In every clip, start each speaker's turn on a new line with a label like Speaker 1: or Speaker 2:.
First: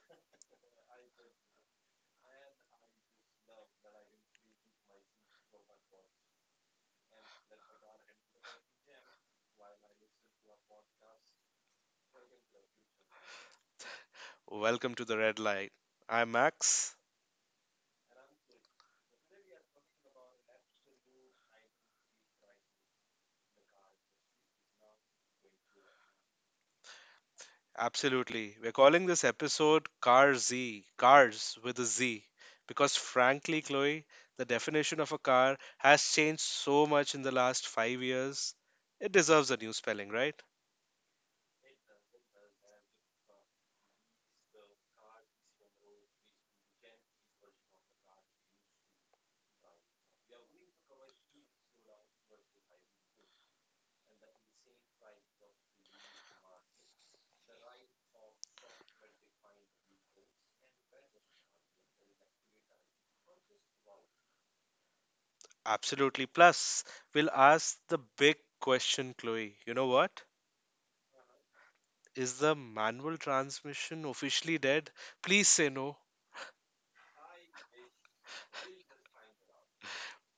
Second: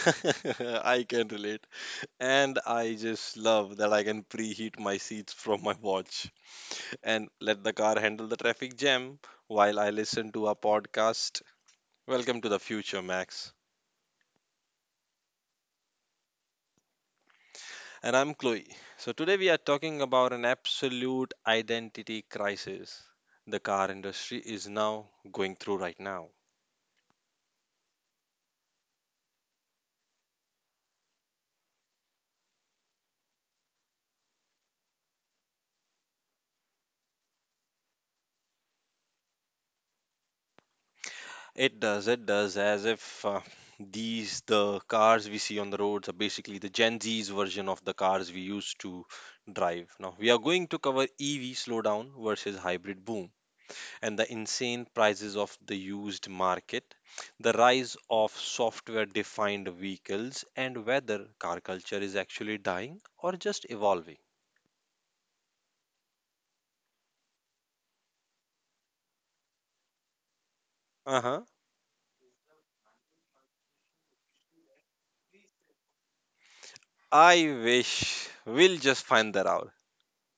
Speaker 1: I can relate. And I just love that I can preheat my seats from my watch and let the car handle the traffic jam while I listen to a podcast. Welcome to the future, Max.
Speaker 2: Welcome to the red light. I'm Max.
Speaker 1: And I'm Chloe. So today we are talking about an absolute identity crisis the car industry is now going through right now.
Speaker 2: Absolutely. We're calling this episode Car Z, Cars with a Z, because frankly, Chloe, the definition of a car has changed so much in the last 5 years. It deserves a new spelling, right?
Speaker 1: It does, as if these, the cars we see on the roads, are basically the Gen Z's version of the cars we used to drive. Now, we are going to cover EV slowdown versus hybrid boom and the insane prices of the used market, the rise of software defined vehicles, and whether car culture is actually dying or just evolving.
Speaker 2: Absolutely. Plus, we'll ask the big question, Chloe. You know what?
Speaker 1: Uh huh.
Speaker 2: Is the manual transmission officially dead? Please say no.
Speaker 1: I wish we'll just find that out.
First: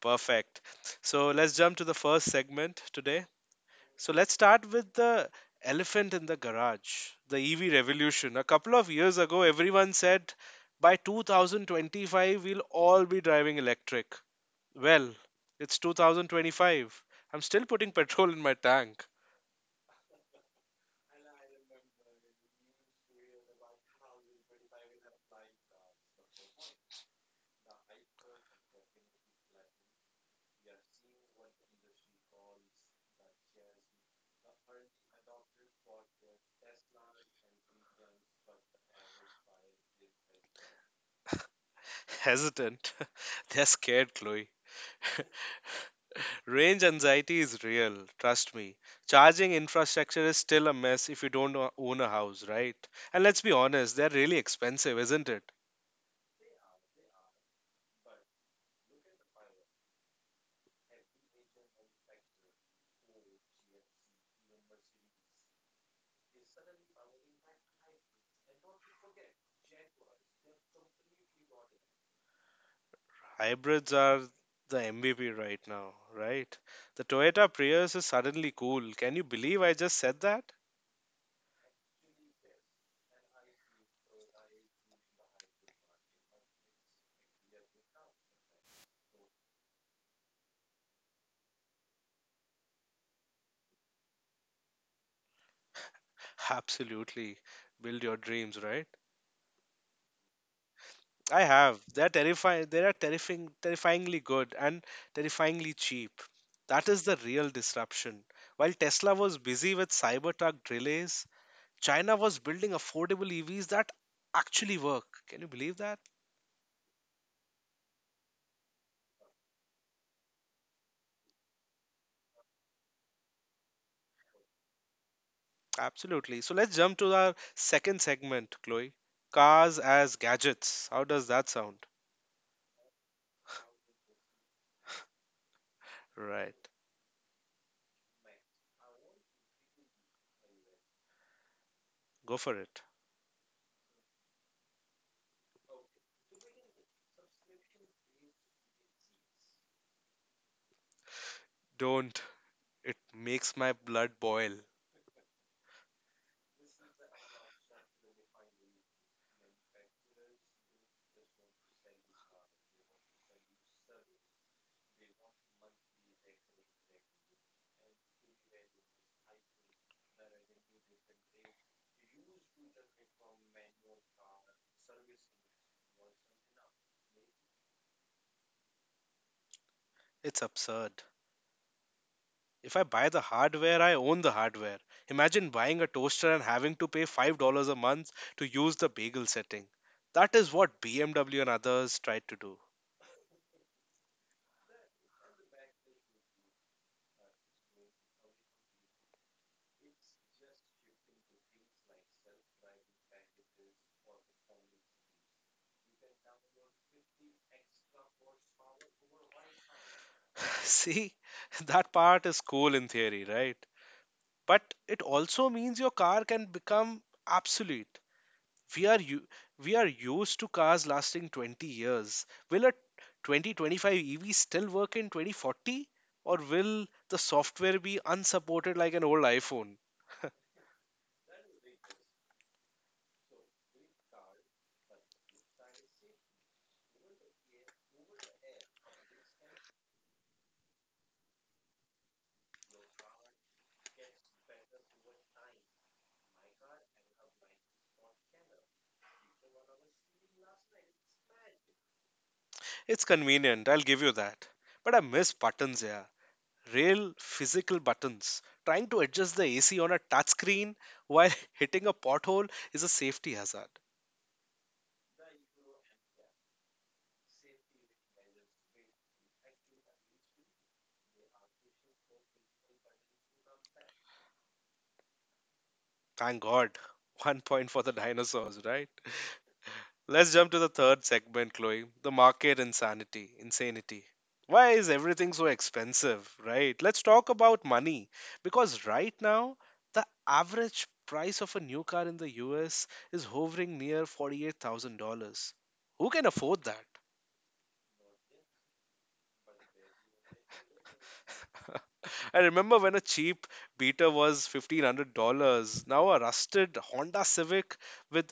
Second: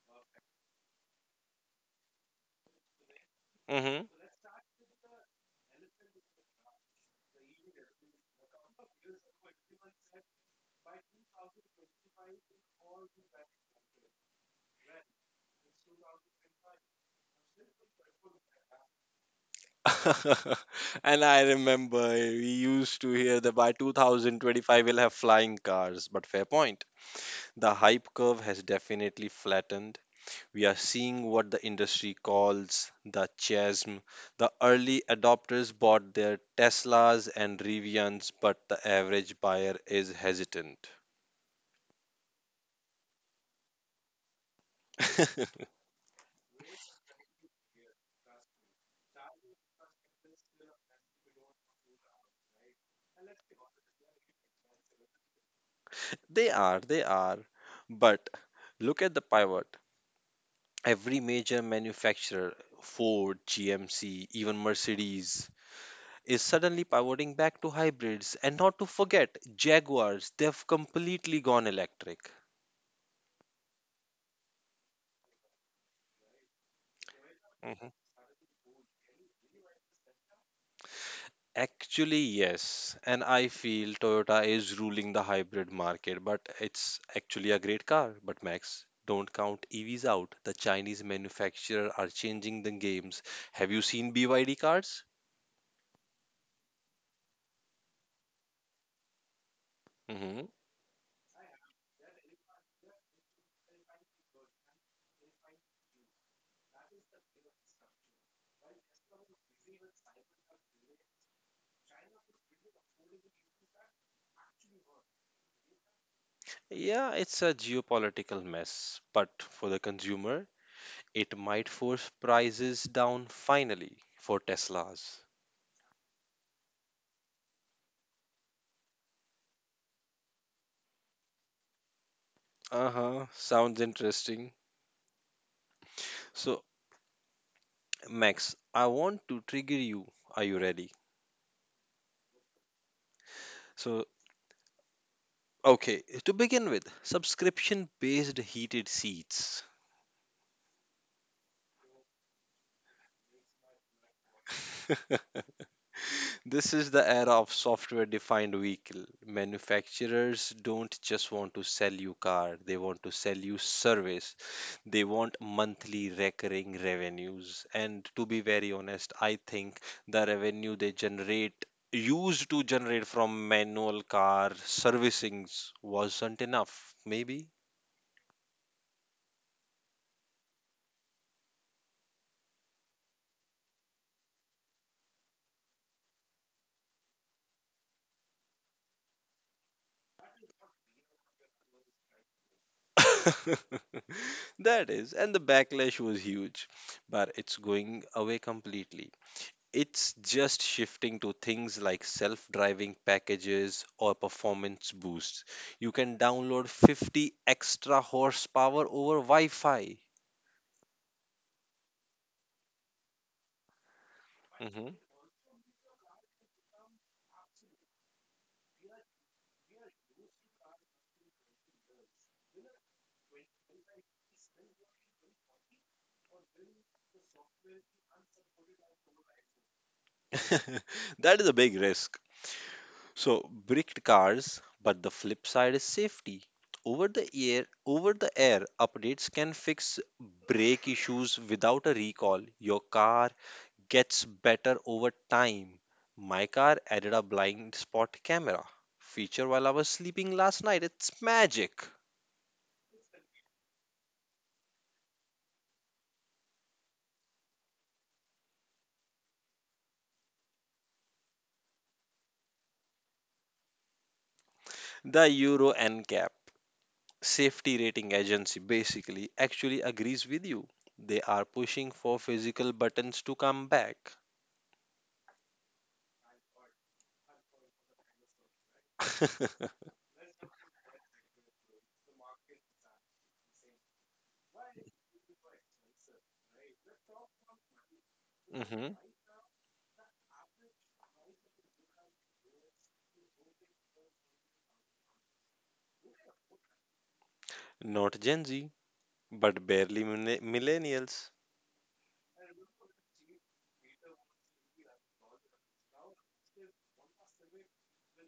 Speaker 2: Perfect. So let's jump to the first segment today.
Speaker 1: hmm
Speaker 2: So let's start with the elephant in the garage, the EV revolution. A couple of years ago, everyone said by 2025, we'll all be driving electric. Well, it's 2025. I'm still putting petrol in my tank.
Speaker 1: and I remember we used to hear that by 2025 we'll have flying cars. But fair point. The hype curve has definitely flattened. We are seeing what the industry calls the chasm. The early adopters bought their Teslas and Rivians, but the average buyer is hesitant.
Speaker 2: Hesitant. They're scared, Chloe. Range anxiety is real, trust me. Charging infrastructure is still a mess if you don't own a house, right? And let's be honest, they're really expensive, isn't it?
Speaker 1: They are, they are. But look at the pivot. Every major manufacturer, Ford, GMC, even Mercedes, is suddenly pivoting back to hybrids. And not to forget, Jaguars, they've completely gone electric.
Speaker 2: Hybrids are the MVP right now, right? The Toyota
Speaker 1: Mhm.
Speaker 2: Prius is suddenly cool. Can you believe I just said that?
Speaker 1: Actually, yes. And I feel Toyota is ruling the hybrid market, but it's actually a great car. But Max, don't count EVs out. The Chinese manufacturer are changing the games. Have you seen BYD cars?
Speaker 2: Absolutely. Build your dreams, right?
Speaker 1: hmm
Speaker 2: I have. They're terrifying. They are terrifying, terrifyingly good and terrifyingly cheap. That is the real disruption. While Tesla was busy with Cybertruck delays, China was building affordable EVs that actually work. Can you believe that?
Speaker 1: Yeah, it's a geopolitical mess, but for the consumer, it might force prices down finally for Teslas.
Speaker 2: Absolutely. So let's jump to our second segment, Chloe. Cars as gadgets. How does that sound?
Speaker 1: Uh huh. Sounds interesting. So,
Speaker 2: Right.
Speaker 1: Max, I want to trigger you. Are you ready?
Speaker 2: Go for it.
Speaker 1: So, okay, to begin with, subscription based heated seats.
Speaker 2: Don't. It makes my blood boil.
Speaker 1: This is the era of software defined vehicle. Manufacturers don't just want to sell you car, they want to sell you service. They want monthly recurring revenues. And to be very honest, I think the revenue they generate used to generate from manual car servicings wasn't enough, maybe.
Speaker 2: It's absurd. If I buy the hardware, I own the hardware. Imagine buying a toaster and having to pay $5 a month to use the bagel setting. That is what BMW and others tried to do.
Speaker 1: That is, and the backlash was huge, but it's going away completely. It's just shifting to things like self driving packages or performance boosts. You can download 50 extra horsepower over Wi Fi.
Speaker 2: See, that part is cool in theory, right? But
Speaker 1: Mhm.
Speaker 2: it also means your car can become obsolete. We are u- we are used to cars lasting 20 years. Will a 2025 EV still work in 2040 or will the software be unsupported like an old iPhone?
Speaker 1: That is a big risk. So, bricked cars, but the flip side is safety. Over the air updates can fix brake issues without a recall. Your car gets better over time. My car added a blind spot camera feature while I was sleeping last night. It's magic.
Speaker 2: It's convenient, I'll give you that. But I miss buttons here. Real physical buttons. Trying to adjust the AC on a touchscreen while hitting a pothole is a safety hazard.
Speaker 1: The Euro NCAP safety rating agency basically actually agrees with you. They are pushing for physical buttons to come back.
Speaker 2: Thank God. One point for the dinosaurs, right? Let's jump to the third segment, Chloe. The market insanity. Insanity. Why is everything so expensive, right? Let's talk about money. Because
Speaker 1: hmm
Speaker 2: right now, the average price of a new car in the US is hovering near $48,000. Who can afford that?
Speaker 1: Not Gen Z, but barely millennials.
Speaker 2: I remember when a cheap beater was $1,500. Now, a rusted Honda Civic with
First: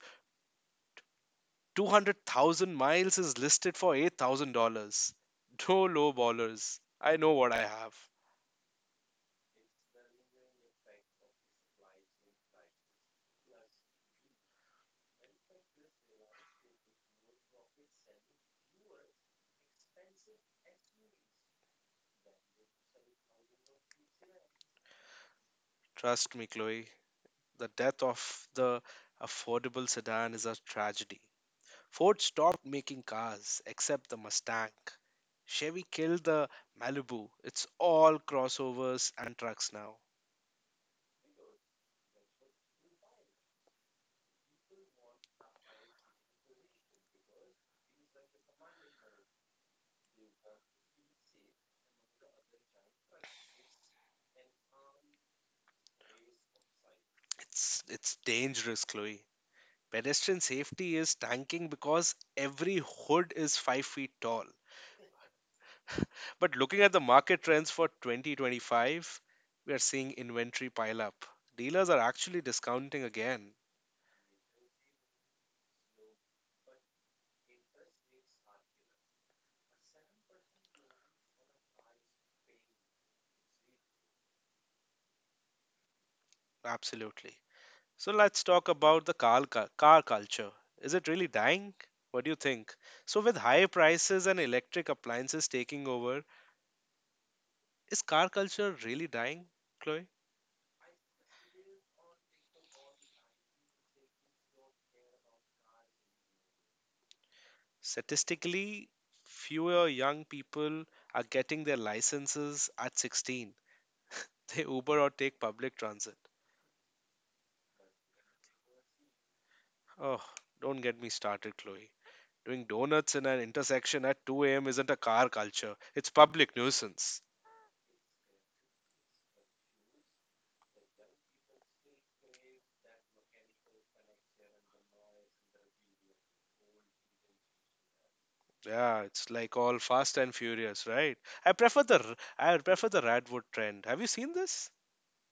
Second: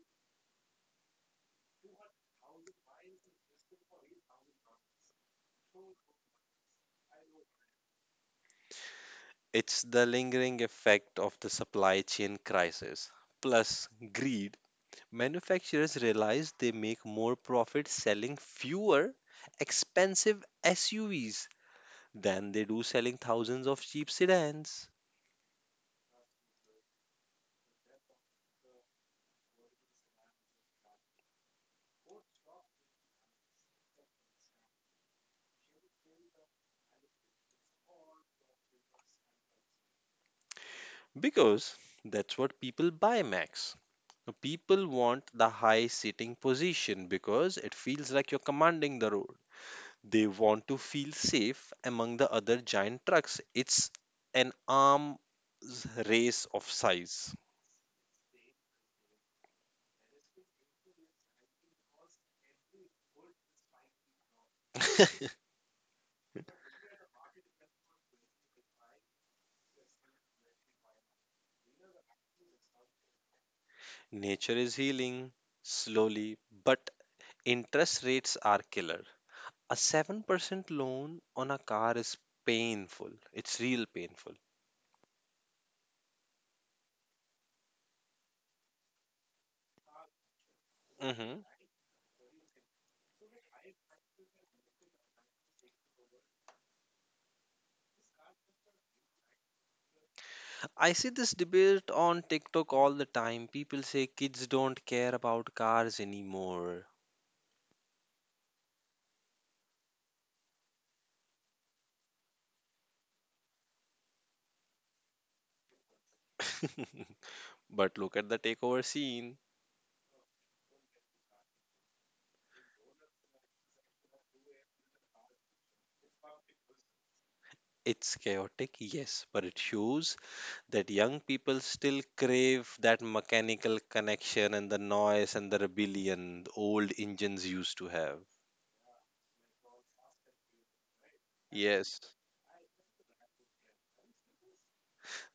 Speaker 2: 200,000 miles is listed for $8,000. No low ballers. I know what I have.
Speaker 1: It's the lingering effect of the supply chain crisis plus greed. Manufacturers realize they make more profit selling fewer expensive SUVs than they do selling thousands of cheap sedans.
Speaker 2: Trust me, Chloe. The death of the affordable sedan is a tragedy. Ford stopped making cars except the Mustang. Chevy killed the Malibu. It's all crossovers and trucks now.
Speaker 1: Because that's what people buy, Max. People want the high sitting position because it feels like you're commanding the road. They want to feel safe among the other giant trucks. It's an arms race of size.
Speaker 2: It's dangerous, Chloe. Pedestrian safety is tanking because every hood is 5 feet tall. But looking at the market trends for 2025, we are seeing inventory pile up. Dealers are actually discounting again.
Speaker 1: Nature is healing slowly, but interest rates are killer. A 7% loan on a car is painful. It's real painful.
Speaker 2: Absolutely. So let's talk about the car culture. Is it really
Speaker 1: Mhm.
Speaker 2: dying? What do you think? So, with high prices and electric appliances taking over, is car culture really dying, Chloe?
Speaker 1: I see this debate on TikTok all the time. People say kids don't care about cars anymore.
Speaker 2: Statistically, fewer young people are getting their licenses at 16. They Uber or take public transit.
Speaker 1: But look at the takeover scene.
Speaker 2: Oh, don't get me started, Chloe. Doing donuts in an intersection at 2 a.m. isn't a car culture, it's public nuisance.
Speaker 1: It's chaotic, yes, but it shows that young people still crave that mechanical connection and the noise and the rebellion the old engines used to have.
Speaker 2: Yeah, it's like all fast and furious, right? I prefer
Speaker 1: Yes,
Speaker 2: the r- I prefer the Radwood trend. Have you seen this?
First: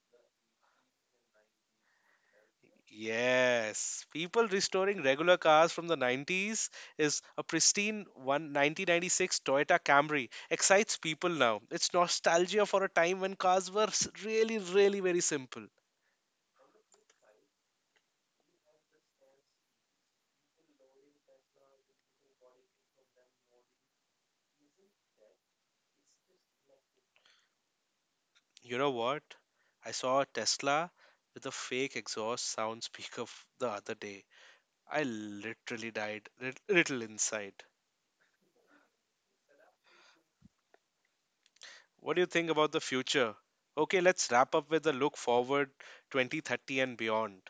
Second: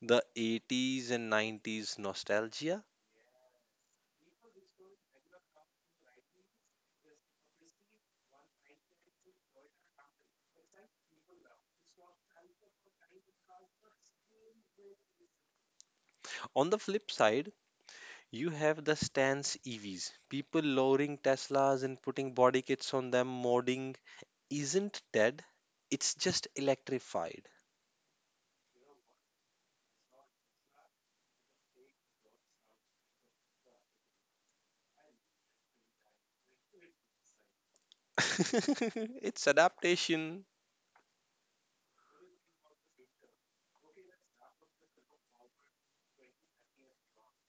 Speaker 1: the 80s and 90s nostalgia.
Speaker 2: Yes, people restoring regular cars from the 90s is a pristine one 1996 Toyota Camry excites people now. It's nostalgia for a time when cars were really, really very simple.
Speaker 1: On the flip side, you have the stance EVs, people lowering Teslas and putting body kits on them, modding isn't dead, it's just electrified.
Speaker 2: You know what? I saw a Tesla with a fake exhaust sound speaker the other day. I literally died little inside.
Speaker 1: It's adaptation.
Speaker 2: What do you think about the future? Okay, let's wrap up with a look forward 2030 and beyond.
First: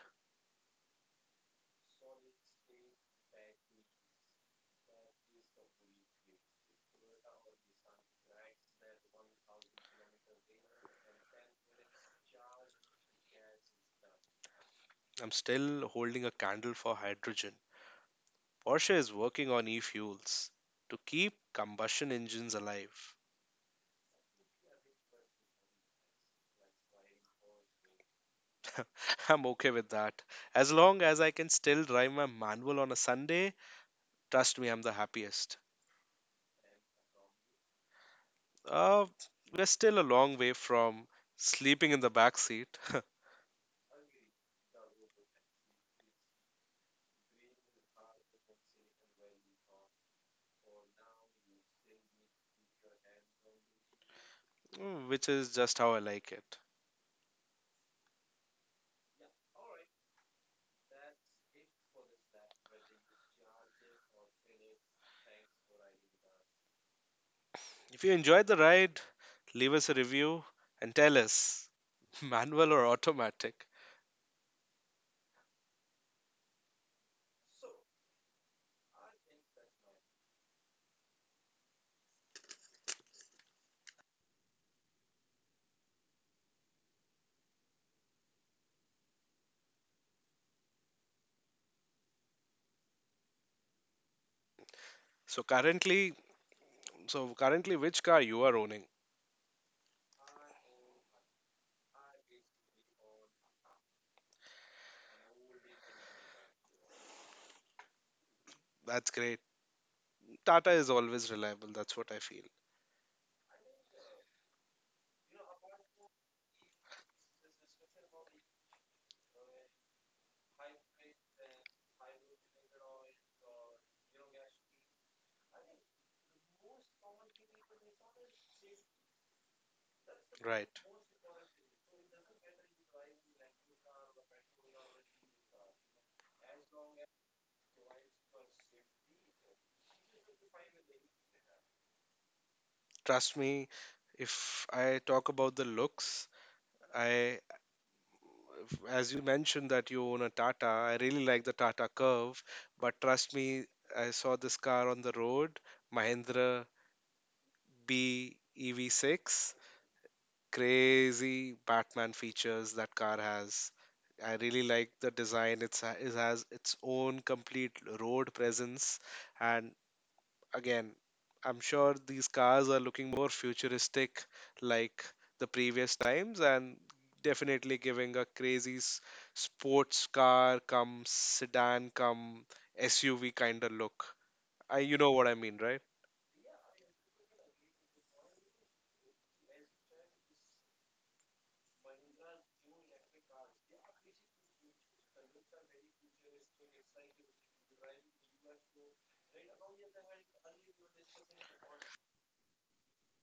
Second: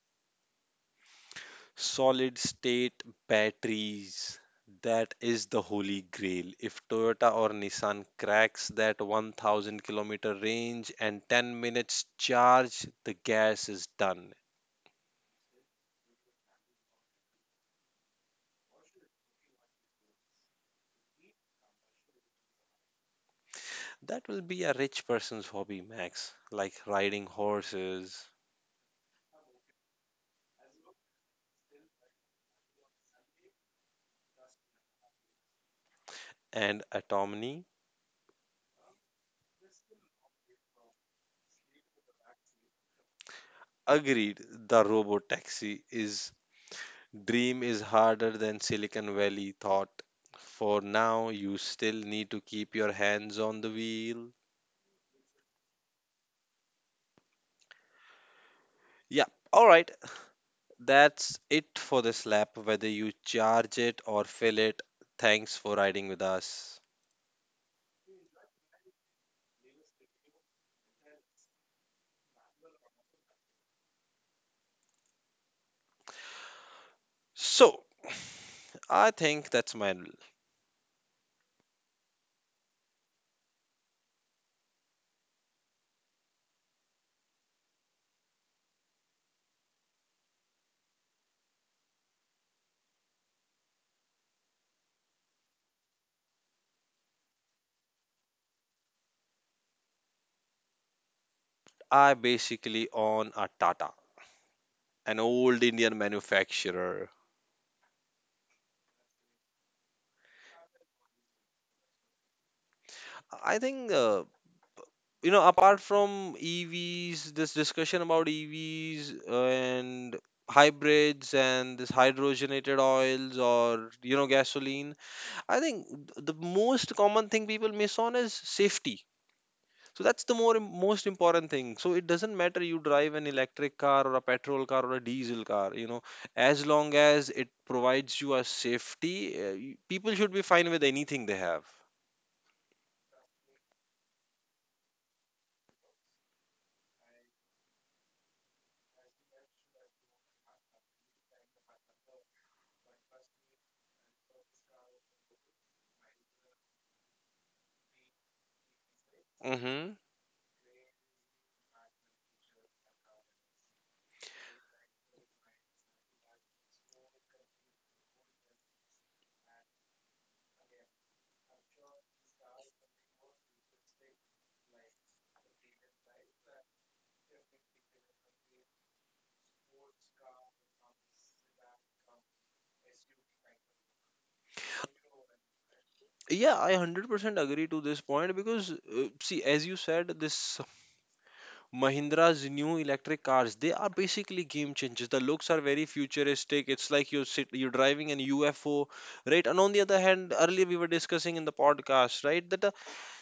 Speaker 1: Solid state batteries. That is the holy grail. If Toyota or Nissan cracks that 1,000 kilometer range and 10 minutes charge, the gas is done.
Speaker 2: I'm still holding a candle for hydrogen. Porsche is working on e fuels to keep combustion engines alive.
Speaker 1: That will be a rich person's hobby, Max, like riding horses.
Speaker 2: I'm okay with that. As long as I can still drive my manual on a Sunday, trust me, I'm the happiest.
Speaker 1: And autonomy.
Speaker 2: Uh, we're still a long way from sleeping in the back seat,
Speaker 1: Agreed, the robo taxi is dream is harder than Silicon Valley thought. For now, you still need to keep your hands on the wheel.
Speaker 2: which is just how I like it.
Speaker 1: Yeah, all right. That's it for this lap, whether you charge it or fill it. Thanks for riding with us.
Speaker 2: If you enjoyed the ride, leave us a review and tell us manual or automatic.
Speaker 1: So, I think that's my.
Speaker 2: So currently, so currently, which car you are owning?
Speaker 1: I basically own a Tata, an old Indian manufacturer.
Speaker 2: That's great. Tata is always reliable, that's what I feel.
Speaker 1: I think, you know, apart from EVs, this discussion about EVs and hybrids and this hydrogenated oils or, you know, gasoline, I think the most common thing people miss on is safety. So that's the
Speaker 2: Right.
Speaker 1: most important thing. So it doesn't matter you drive an electric car or a petrol car or a diesel car, you know, as long as it provides you a safety, people should be fine with anything they have.
Speaker 2: Trust me, if I talk about the looks, I as you mentioned that you own a Tata, I really like the Tata Curve, but trust me, I saw this car on the road, Mahindra B EV6,
Speaker 1: Mm-hmm.
Speaker 2: crazy Batman features that car has. I really like the design. It has its own complete road presence, and again, I'm sure these cars are looking more futuristic like the previous times and definitely giving a crazy sports car come sedan come SUV kind of look. I, you know what I mean, right?
Speaker 1: Yeah, I 100% agree to this point because, see, as you said, this Mahindra's new electric cars, they are basically game changers. The looks are very futuristic. It's like you're driving an UFO, right? And on the other hand, earlier we were discussing in the podcast, right, that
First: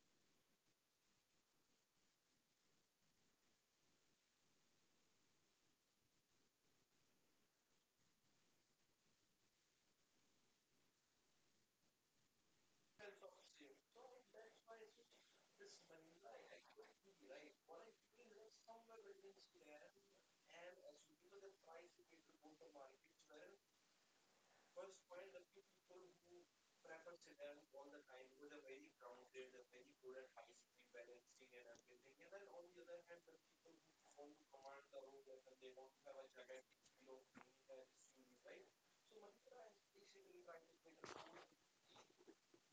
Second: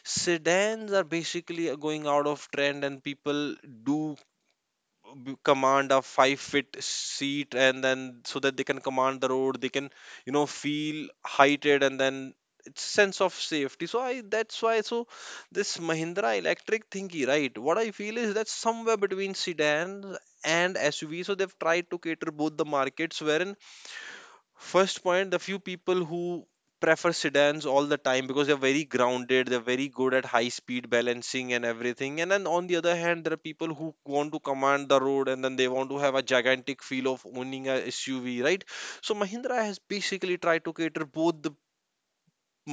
Speaker 1: sedans are basically going out of trend and people do command a 5 foot seat and then so that they can command the road, they can, you know, feel heighted, and then it's sense of safety. So I that's why so this Mahindra electric thingy, right, what I feel is that somewhere between sedans and SUV, so they've tried to cater both the markets wherein. First point, the few people who prefer sedans all the time because they're very grounded, they're very good at high speed balancing and everything. And then on the other hand, there are people who want to command the road and then they want to have a gigantic feel of owning a SUV, right? So Mahindra has basically tried to cater both the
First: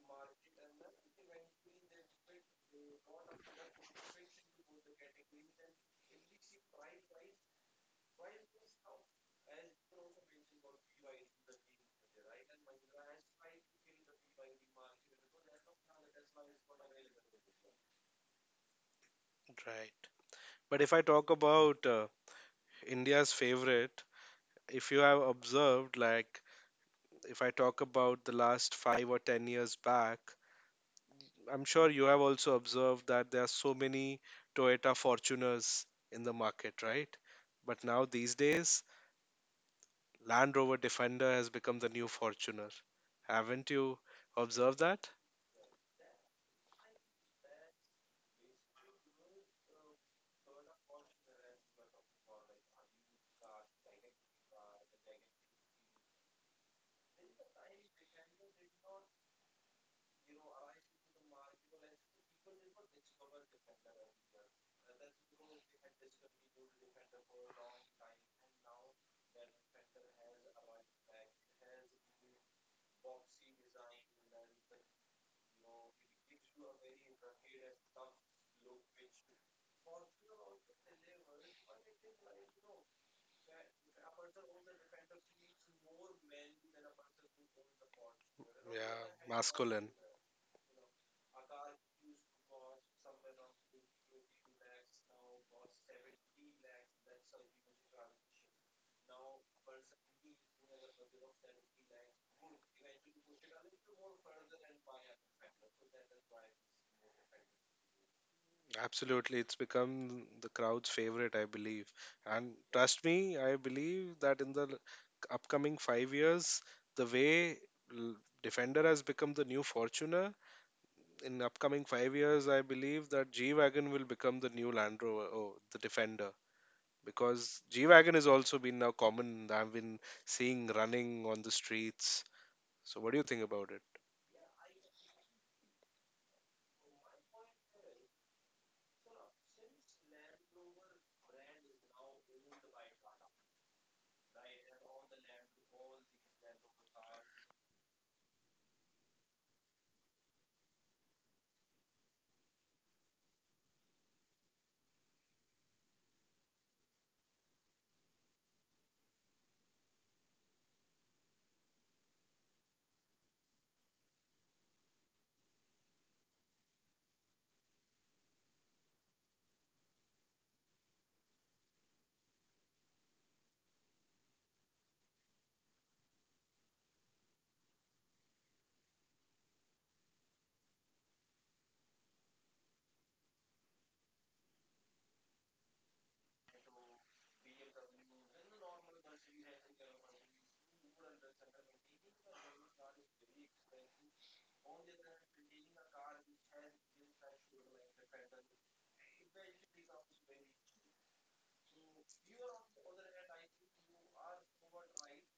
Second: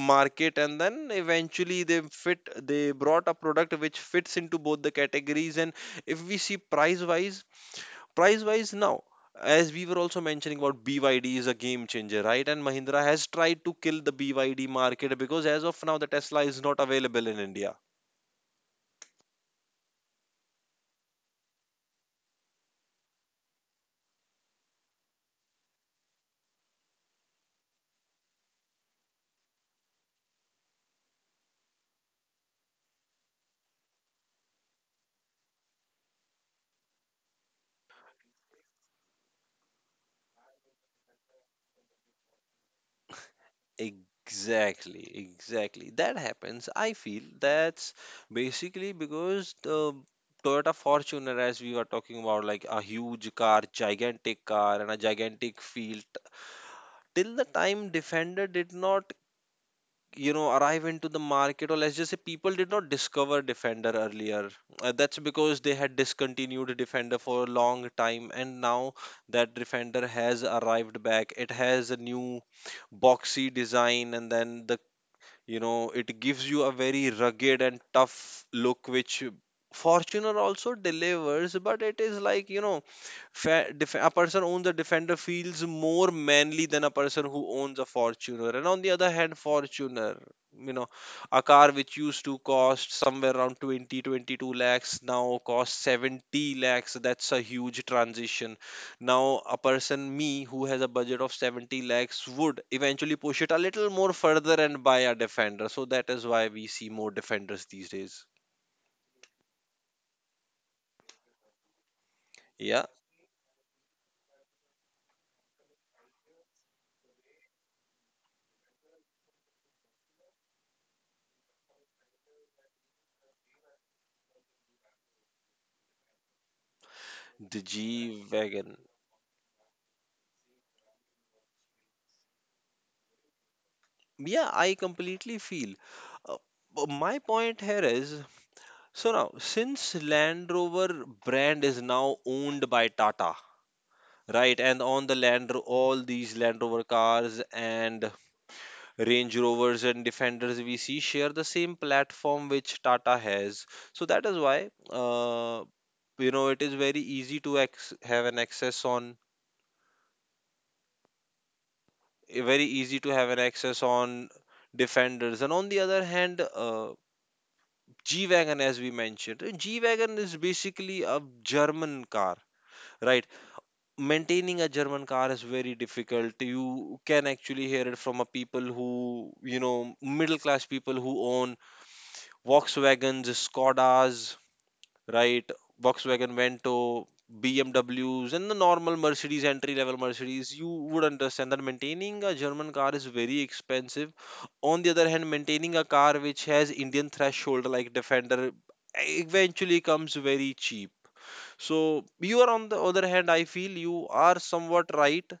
Speaker 1: market and then eventually they brought a product which fits into both the categories. And if we see price wise now, as we were also mentioning about BYD is a game changer, right, and Mahindra has tried to kill the BYD market because as of now the Tesla is not available in India.
Speaker 2: Right. But if I talk about India's favorite, if you have observed, like if I talk about the last 5 or 10 years back, I'm sure you have also observed that there are so many Toyota Fortuners in the market, right? But now these days, Land Rover Defender has become the new Fortuner. Haven't you observed
Speaker 1: Exactly,
Speaker 2: that?
Speaker 1: exactly, that happens, I feel. That's basically because the Toyota Fortuner, as we were talking about, like a huge car, gigantic car, and a gigantic field. Till the time Defender did not, you know, arrive into the market, or let's just say people did not discover defender earlier, that's because they had discontinued defender for a long time, and now that defender has arrived back, it has a new boxy design, and then the, you know, it gives you a very rugged and tough look which fortuner also delivers, but it is like, you know, a person owns a defender feels more manly than a person who owns a fortuner. And on the
Speaker 2: Yeah,
Speaker 1: other hand,
Speaker 2: masculine.
Speaker 1: fortuner, you know, a car which used to cost somewhere around 20 22 lakhs now costs 70 lakhs, that's a huge transition. Now a person me who has a budget of 70 lakhs would eventually push it a little more further and buy a defender, so that is why we see more defenders these days.
Speaker 2: Absolutely, it's become the crowd's favorite, I believe. And
Speaker 1: Yeah,
Speaker 2: trust me, I believe that in the upcoming 5 years, the way l- Defender has become the new Fortuner, in upcoming 5 years, I believe that G Wagon will become the new Land Rover, oh, the Defender.
Speaker 1: the
Speaker 2: Because G Wagon
Speaker 1: G
Speaker 2: has also
Speaker 1: Wagon.
Speaker 2: been now common, I've been seeing running on the streets. So, what do you think about it?
Speaker 1: Yeah, I completely feel. Uh, but my point here is so now, since Land Rover brand is now owned by Tata, right? And on the all these Land Rover cars and Range Rovers and Defenders we see share the same platform which Tata has. So that is why, you know, it is very easy to have an access on, very easy to have an access on Defenders. And on the other hand, G Wagon, as we mentioned. G Wagon is basically a German car, right? Maintaining a German car is very difficult. You can actually hear it from a people who, you know, middle class people who own Volkswagens, Skodas, right? Volkswagen Vento, BMWs, and the normal Mercedes, entry level Mercedes, you would understand that maintaining a German car is very expensive. On the other hand, maintaining a car which has Indian threshold like Defender eventually comes very cheap. So you are on the other hand, I feel you are somewhat right.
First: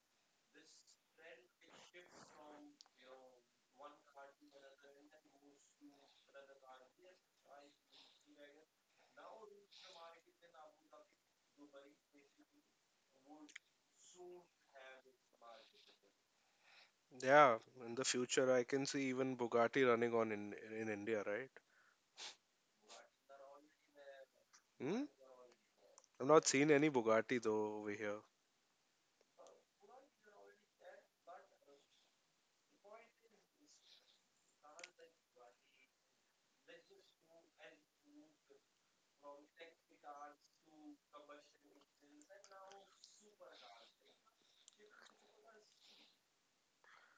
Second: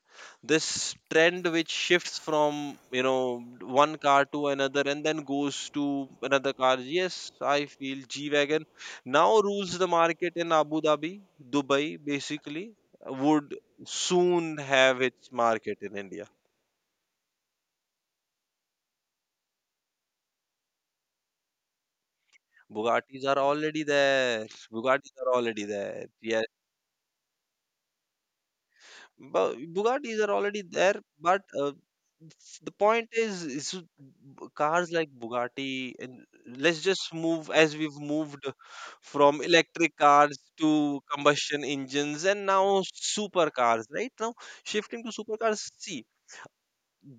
Speaker 1: This trend which shifts from, you know, one car to another and then goes to another car. Yes, I feel G wagon now rules the market in Abu Dhabi, Dubai. Basically, would soon have its market in India.
Speaker 2: Yeah, in the future, I can see even Bugatti running in India, right?
Speaker 1: Bugattis are already there.
Speaker 2: Hmm?
Speaker 1: Bugattis are already there.
Speaker 2: I've
Speaker 1: Yes.
Speaker 2: not seen any Bugatti though over here.
Speaker 1: But Bugattis are already there, but the point is, cars like Bugatti, and let's just move as we've moved from electric cars to combustion engines and now supercars, right? Now, shifting to supercars, see,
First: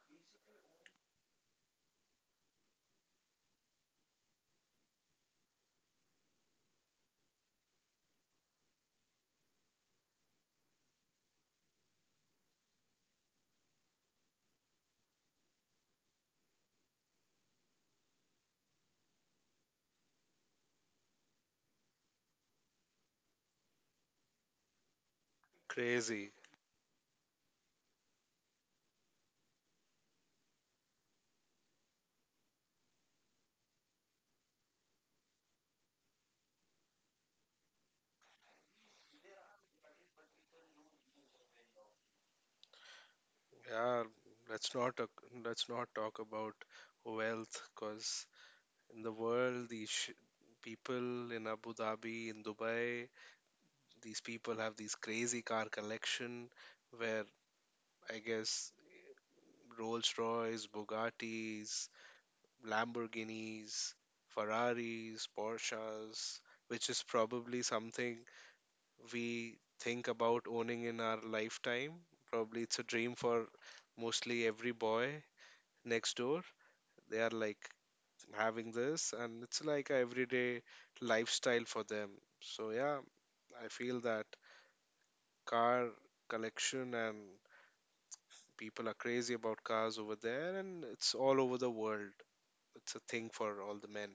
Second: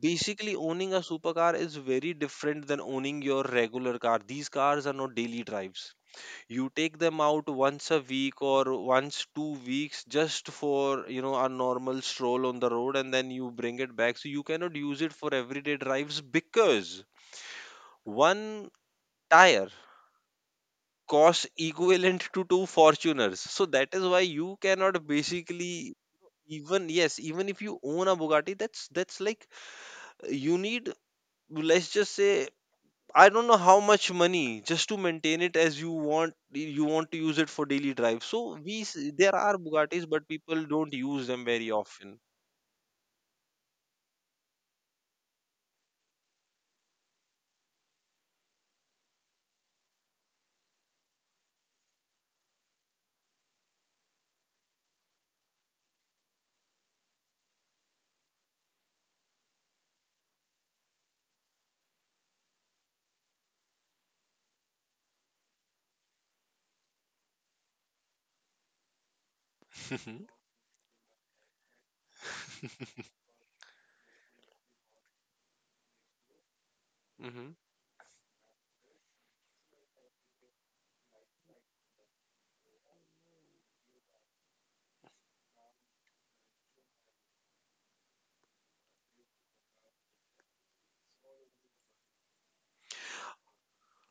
Speaker 1: basically owning a supercar is very different than owning your regular car. These cars are not daily drives. You take them out once a week or once 2 weeks just for a normal stroll on the road, and then you bring it back. So you cannot use it for everyday drives because one tire costs equivalent to two fortuners. So that is why you cannot basically,
Speaker 2: Crazy.
Speaker 1: even, yes, even if you own a Bugatti, that's like, you need, let's just say, I don't know how much money just to maintain it. As you want, to use it for daily drive. So there are Bugattis, but people don't use them very often.
Speaker 2: Yeah, let's not talk, let's not talk about wealth because in the world, these people in Abu Dhabi, in Dubai, these people have these crazy car collection where I guess Rolls Royce, Bugattis, Lamborghinis, Ferraris, Porsches, which is probably something we think
Speaker 1: Hmm.
Speaker 2: about owning in our lifetime. Probably it's a dream for mostly every boy next door. They are like having this, and it's like a everyday lifestyle for them. So, yeah, I feel that car collection and people are crazy about cars over there, and it's all over the world. It's a thing for all the men,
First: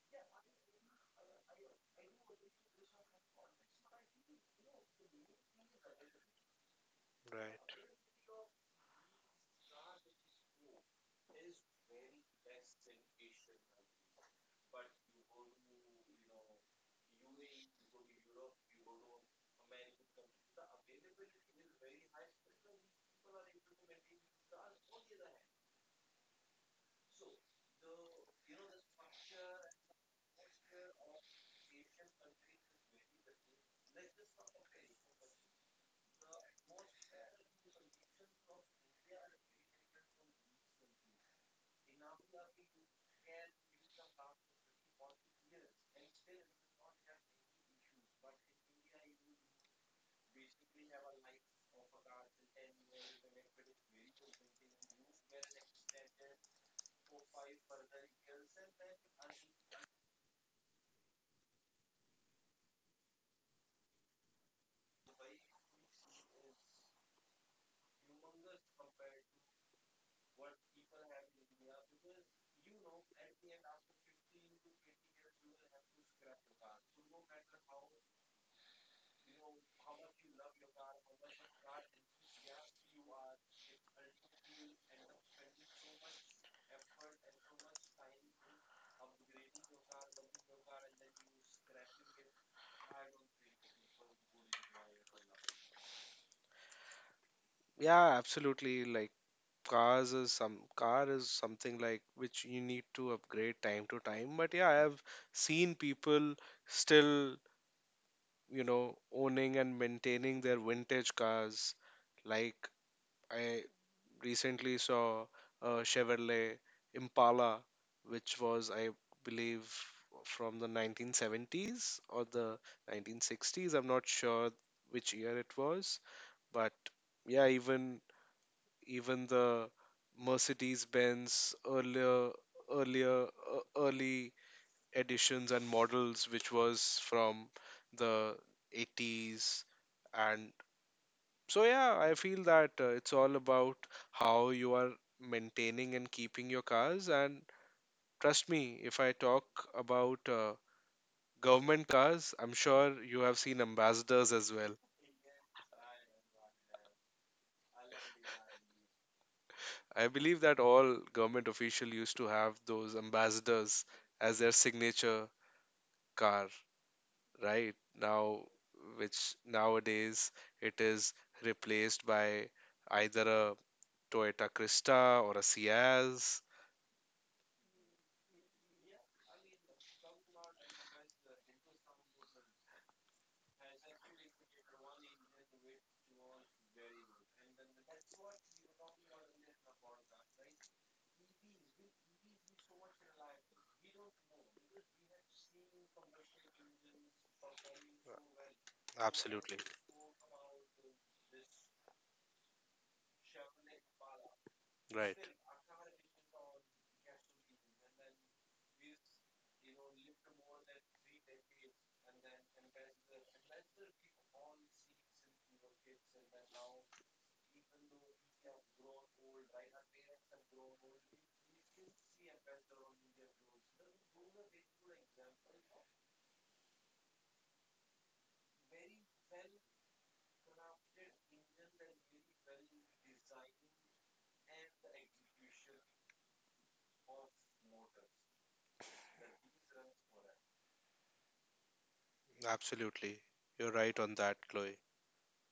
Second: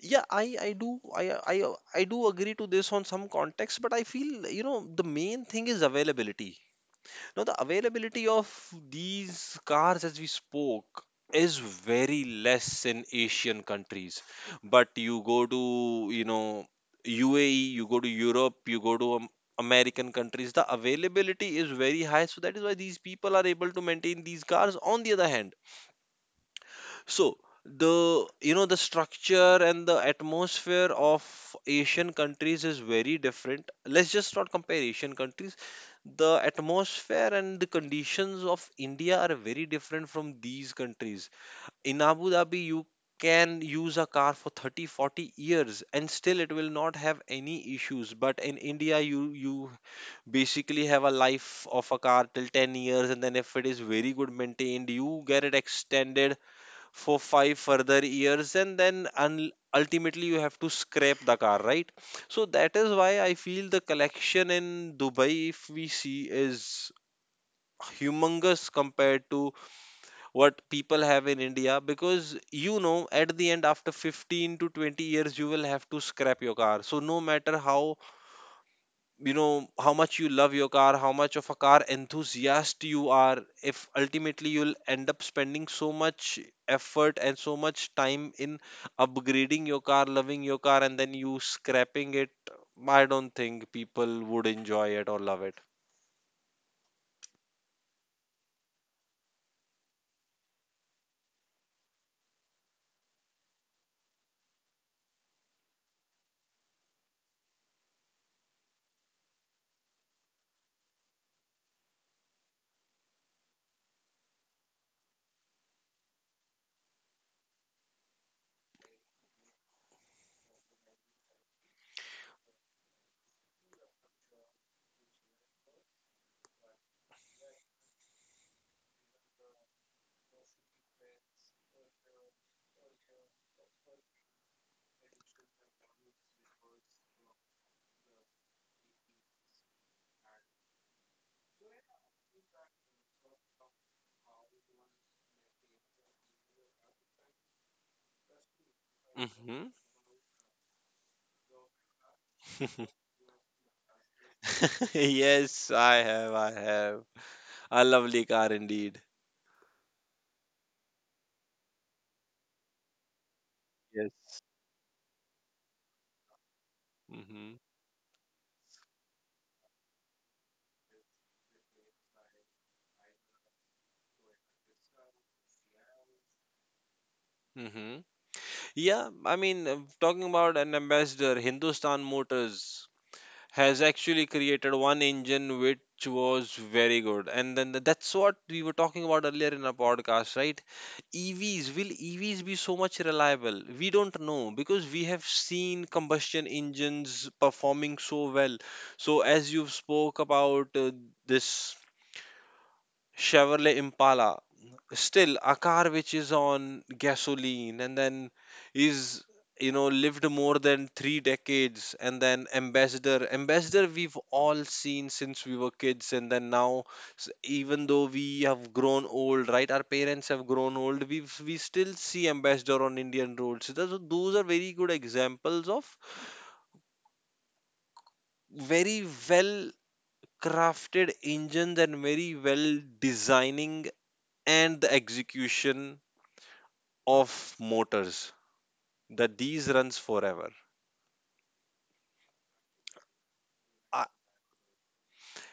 Speaker 1: Yeah, I do, I I I do agree to this on some context, but I feel the main thing is availability. Now, the
Speaker 2: right?
Speaker 1: availability of these cars, as we spoke, is very less in Asian countries. But you go to, UAE, you go to Europe, you go to American countries. The availability is very high. So that is why these people are able to maintain these cars. On the other hand, so the the structure and the atmosphere of Asian countries is very different. Let's just not compare Asian countries. The atmosphere and the conditions of India are very different from these countries. In Abu Dhabi, you can use a car for 30, 40 years, and still it will not have any issues. But in India, you basically have a life of a car till 10 years, and then if it is very good maintained, you get it extended for 5 further years, and then ultimately you have to scrap the car, right? So that is why I feel the collection in Dubai, if we see, is humongous compared to what people have in India. Because at the end, after 15 to 20 years, you will have to scrap your car. So no matter how, how much you love your car, how much of a car enthusiast you are, if ultimately you'll end up spending so much effort and so much time in upgrading your car, loving your car, and then you scrapping it, I don't think people would enjoy it or love it.
Speaker 2: Yeah, absolutely. Like cars is some car is something like which you need to upgrade time to time. But yeah, I have seen people still, you know, owning and maintaining their vintage cars, like I recently saw a Chevrolet Impala which was, I believe, from the 1970s or the 1960s. I'm not sure which year it was, but yeah, even the Mercedes Benz earlier early editions and models which was from the 80s. And so yeah, I feel that it's all about how you are maintaining and keeping your cars. And trust me, if I talk
Speaker 1: Hmm.
Speaker 2: about government cars, I'm sure you have seen ambassadors as well.
Speaker 1: Yes, I have, I have. A lovely car indeed.
Speaker 2: I believe that all government official used to have those ambassadors as
Speaker 1: Yes.
Speaker 2: their signature car,
Speaker 1: Hmm.
Speaker 2: right? Now, which nowadays it is replaced by either a Toyota Krista or a Ciaz.
Speaker 1: Hmm. Yeah, I mean, talking about an Ambassador, Hindustan Motors has actually created one engine which was very good. And then that's what we were talking about earlier in our podcast, right? EVs be so much reliable? We don't know, because we have seen combustion engines performing so well. So as
Speaker 2: absolutely
Speaker 1: you spoke about, this Chevrolet Impala.
Speaker 2: right
Speaker 1: Still a car which is on gasoline, and then is, lived more than 3 decades. And then Ambassador. Ambassador, we've all seen since we were kids. And then now, even though we have grown old, right? Our parents have grown old. We still see Ambassador on Indian roads. So those are very good examples of very well crafted engines, and very well designing and the execution of motors that these runs forever.
Speaker 2: absolutely You're right
Speaker 1: I,
Speaker 2: on that, Chloe.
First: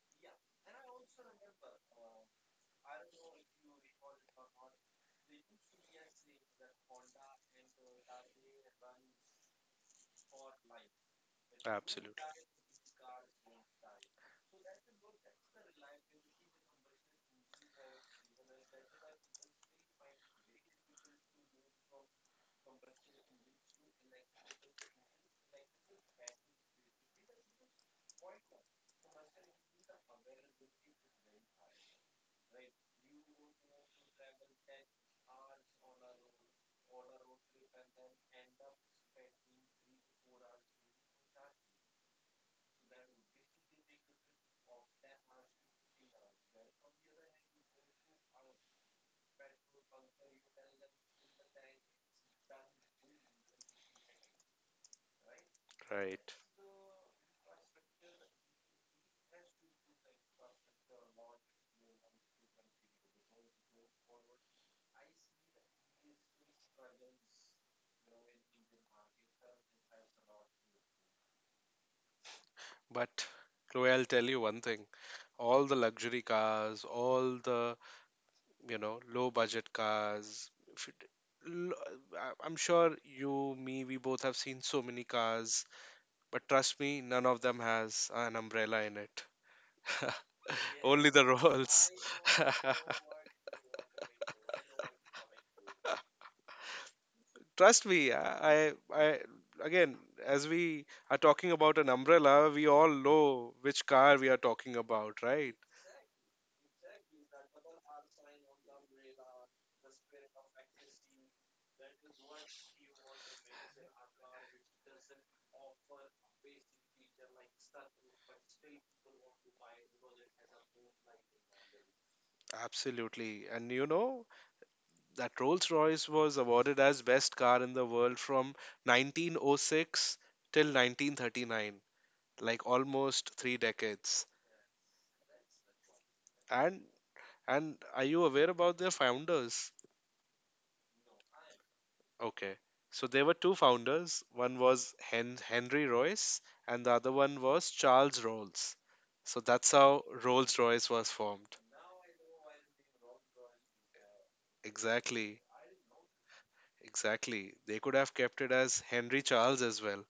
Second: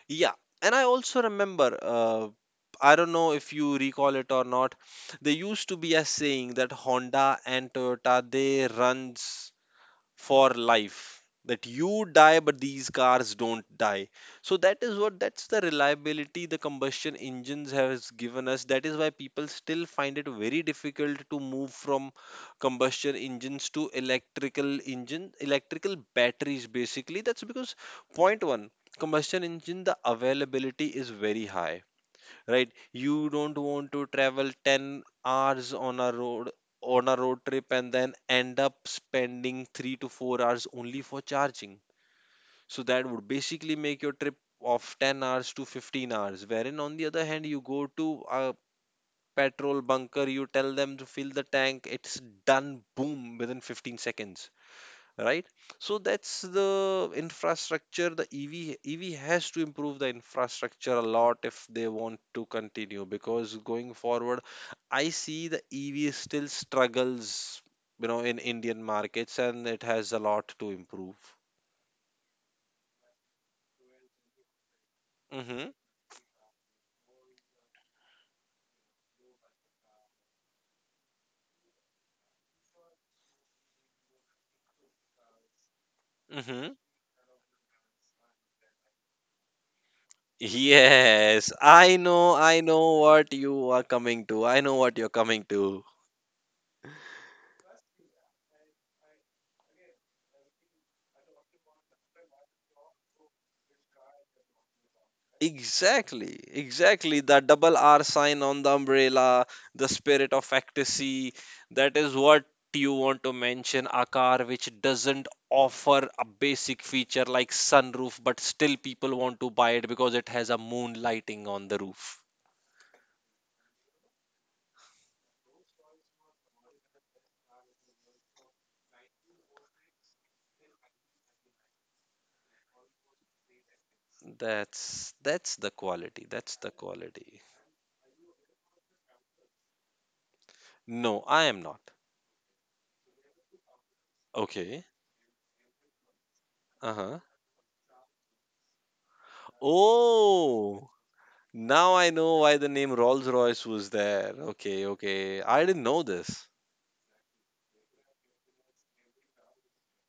Speaker 1: yeah, and I also remember. I don't know if you recall it or not. There used to be a saying that Honda and Toyota, they runs for life, that you
Speaker 2: Absolutely
Speaker 1: die but these cars don't die. So that is what that's the reliability the combustion engines has given us. That is why people still find it very difficult to move from combustion engines to electrical engine, electrical batteries basically. That's because, point one, combustion engine, the availability is very high, right? You don't want to travel 10 hours on a road trip, and then end up spending 3 to 4 hours only for charging. So that would basically make your trip of 10 hours to 15 hours. Wherein, on the other hand, you go to a petrol bunker, you tell them to fill the tank, it's done, boom, within 15 seconds, right? So
Speaker 2: right.
Speaker 1: that's the infrastructure. The EV has to improve the infrastructure a lot if they want to continue. Because going forward, I see the EV still struggles, in Indian markets, and it has a lot to improve.
Speaker 2: But Chloe, I'll tell you one thing, all
Speaker 1: Mhm.
Speaker 2: the luxury cars, all the, you know, low budget cars. If it- l- I- I'm sure you, me, we both have seen so many cars, but
Speaker 1: Mhm.
Speaker 2: trust me, none of them has an umbrella in it. Only the
Speaker 1: Yes,
Speaker 2: Rolls.
Speaker 1: I know, I know what you are coming to, I know what you're coming to.
Speaker 2: Trust me, I, again, as we are talking about an umbrella, we all know which car we are talking about, right?
Speaker 1: Exactly, exactly. The double R sign on the umbrella, the spirit of ecstasy. That is what you want to mention. A car which doesn't offer a basic feature like sunroof, but still people want to buy it because it has a moon lighting on the roof.
Speaker 2: Absolutely. And you know, that Rolls-Royce was awarded as best car in the world from 1906 till 1939, like almost 3 decades.
Speaker 1: That's the quality. That's the
Speaker 2: And
Speaker 1: quality.
Speaker 2: and are you aware about their founders?
Speaker 1: No, I am not.
Speaker 2: Okay. So there were two founders. One
Speaker 1: Okay.
Speaker 2: was Henry Royce and the other
Speaker 1: Uh-huh.
Speaker 2: one was Charles Rolls. So that's how
Speaker 1: Oh,
Speaker 2: Rolls-Royce was formed.
Speaker 1: now I know why the name Rolls Royce was there. Okay,
Speaker 2: Exactly.
Speaker 1: okay. I didn't know this.
Speaker 2: Exactly. They could have kept it as Henry Charles as well.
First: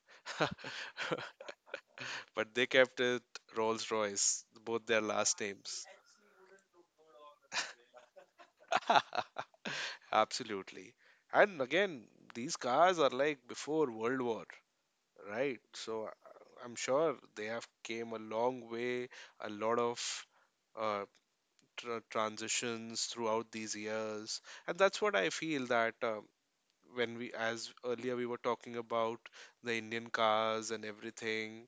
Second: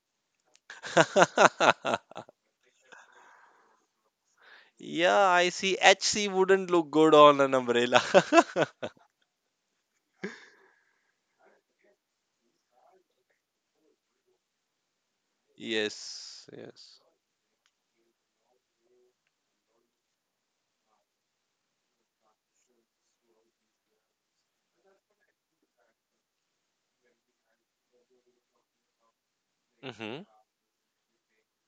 Speaker 2: But they kept it Rolls Royce, both their
Speaker 1: Yeah,
Speaker 2: last
Speaker 1: I see.
Speaker 2: names.
Speaker 1: HC wouldn't look good on an umbrella.
Speaker 2: Absolutely. And again, these cars are like before World War, right? So
Speaker 1: Yes,
Speaker 2: I'm
Speaker 1: yes.
Speaker 2: sure they have came a long way, a lot of uh, tr transitions throughout these years. And that's what I feel that when we, as earlier we were talking about the Indian
Speaker 1: Hmm.
Speaker 2: cars and everything,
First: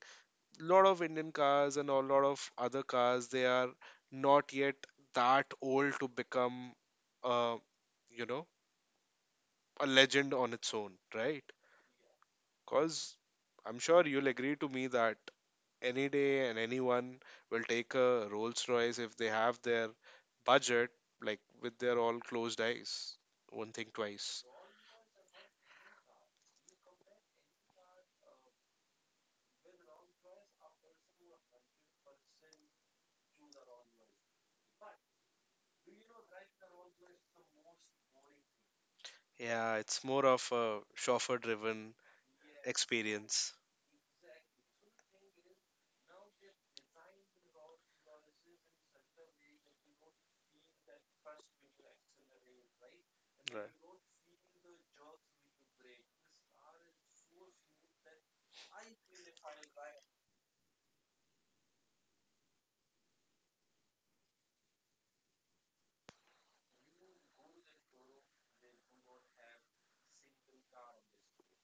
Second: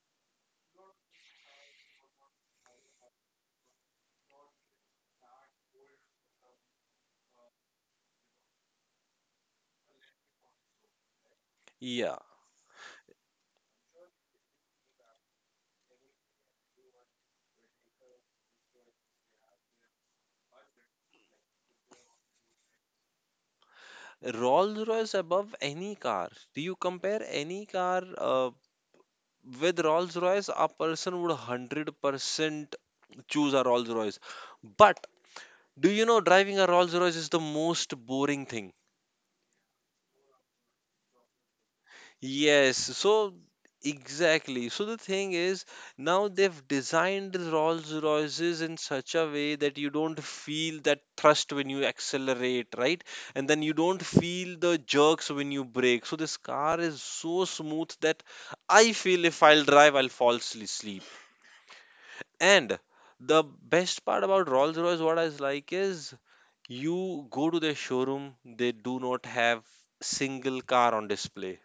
Speaker 2: lot of Indian cars and a lot of other cars, they are not yet that old to become, uh, you know, a legend on its own, right?
Speaker 1: Yeah.
Speaker 2: Because I'm sure you'll agree to me that any day and anyone will take a Rolls Royce if they have their budget, like with their all closed eyes. Won't think twice.
Speaker 1: Rolls Royce above any car. Do you compare any car with Rolls Royce? A person would 100% choose a Rolls Royce. But do you know driving a Rolls Royce is the most boring thing?
Speaker 2: Yeah, it's more of a chauffeur driven
Speaker 1: Yes, so
Speaker 2: experience.
Speaker 1: exactly. So the thing is, now they've designed the Rolls Royces in such a way that you don't feel that thrust when you accelerate, right? And then
Speaker 2: Right.
Speaker 1: you don't feel the jerks when you brake. So this car is so smooth that I feel if I'll drive, I'll fall asleep. And the best part about Rolls Royce, what I like is, you go to their showroom, they do not have single car on display.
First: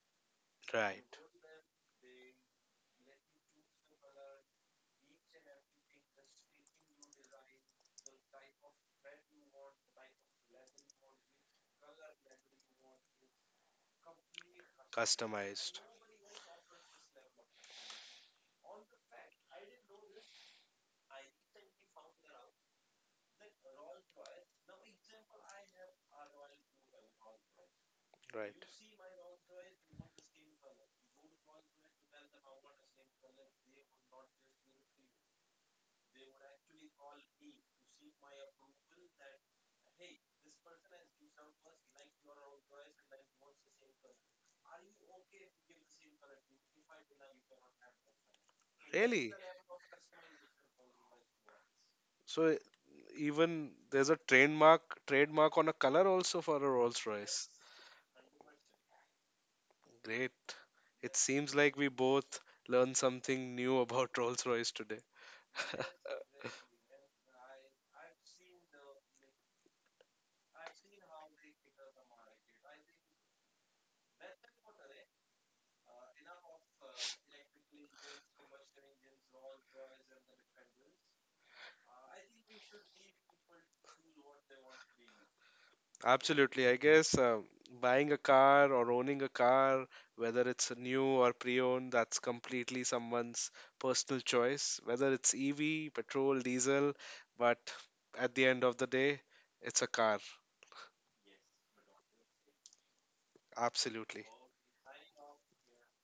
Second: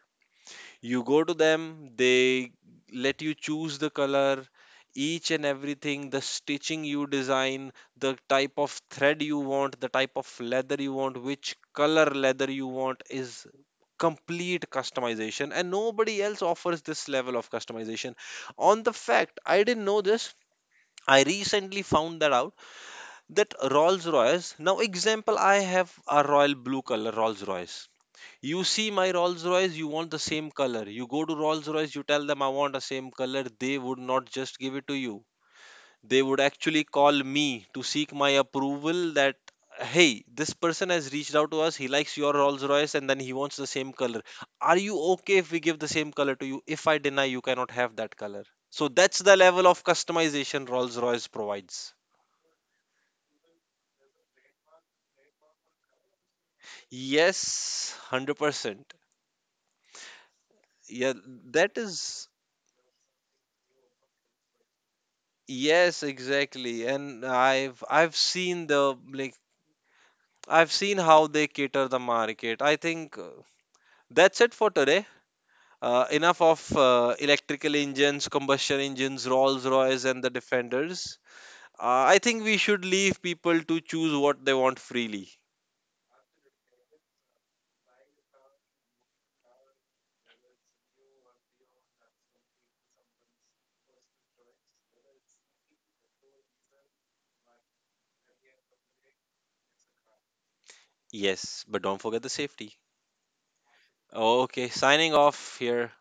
Speaker 1: You
Speaker 2: Right.
Speaker 1: go to them, they let you choose the color, each and everything, the stitching you design, the type of thread you want, the type of leather you want, which color leather you want is complete customization, and
Speaker 2: Customized.
Speaker 1: nobody else offers this level of customization. On the fact, I didn't know this. I recently found that out, that Rolls Royce now, example, I have a royal blue color Rolls Royce.
Speaker 2: Right.
Speaker 1: You see my Rolls Royce, you want the same color. You go to Rolls Royce, you tell them I want the same color. They would not just give it to you. They would actually call me to seek my approval that, hey, this person has reached out to us. He likes your Rolls Royce and then he wants the same color. Are you okay if we give the same color to you? If I deny, you cannot have that color. So that's
Speaker 2: Really?
Speaker 1: the level of customization Rolls Royce provides.
Speaker 2: So even there's a trademark on a color also for a Rolls Royce.
Speaker 1: Yes, 100%.
Speaker 2: Great.
Speaker 1: Yeah,
Speaker 2: It seems like
Speaker 1: that
Speaker 2: we
Speaker 1: is,
Speaker 2: both learned something new about Rolls-Royce today.
Speaker 1: yes, exactly. And I've seen how they cater the market. I think that's it for today. Enough of electrical engines, combustion engines, Rolls-Royce, and the Defenders. I think we should leave people to choose what they want freely.
Speaker 2: Absolutely. I guess buying a car or owning a car, whether it's a new or pre-owned, that's completely someone's personal choice. Whether it's EV, petrol, diesel, but at the end of the day, it's a car.
Speaker 1: Yes, but don't forget the safety.
Speaker 2: Absolutely.
Speaker 1: Okay, signing off here.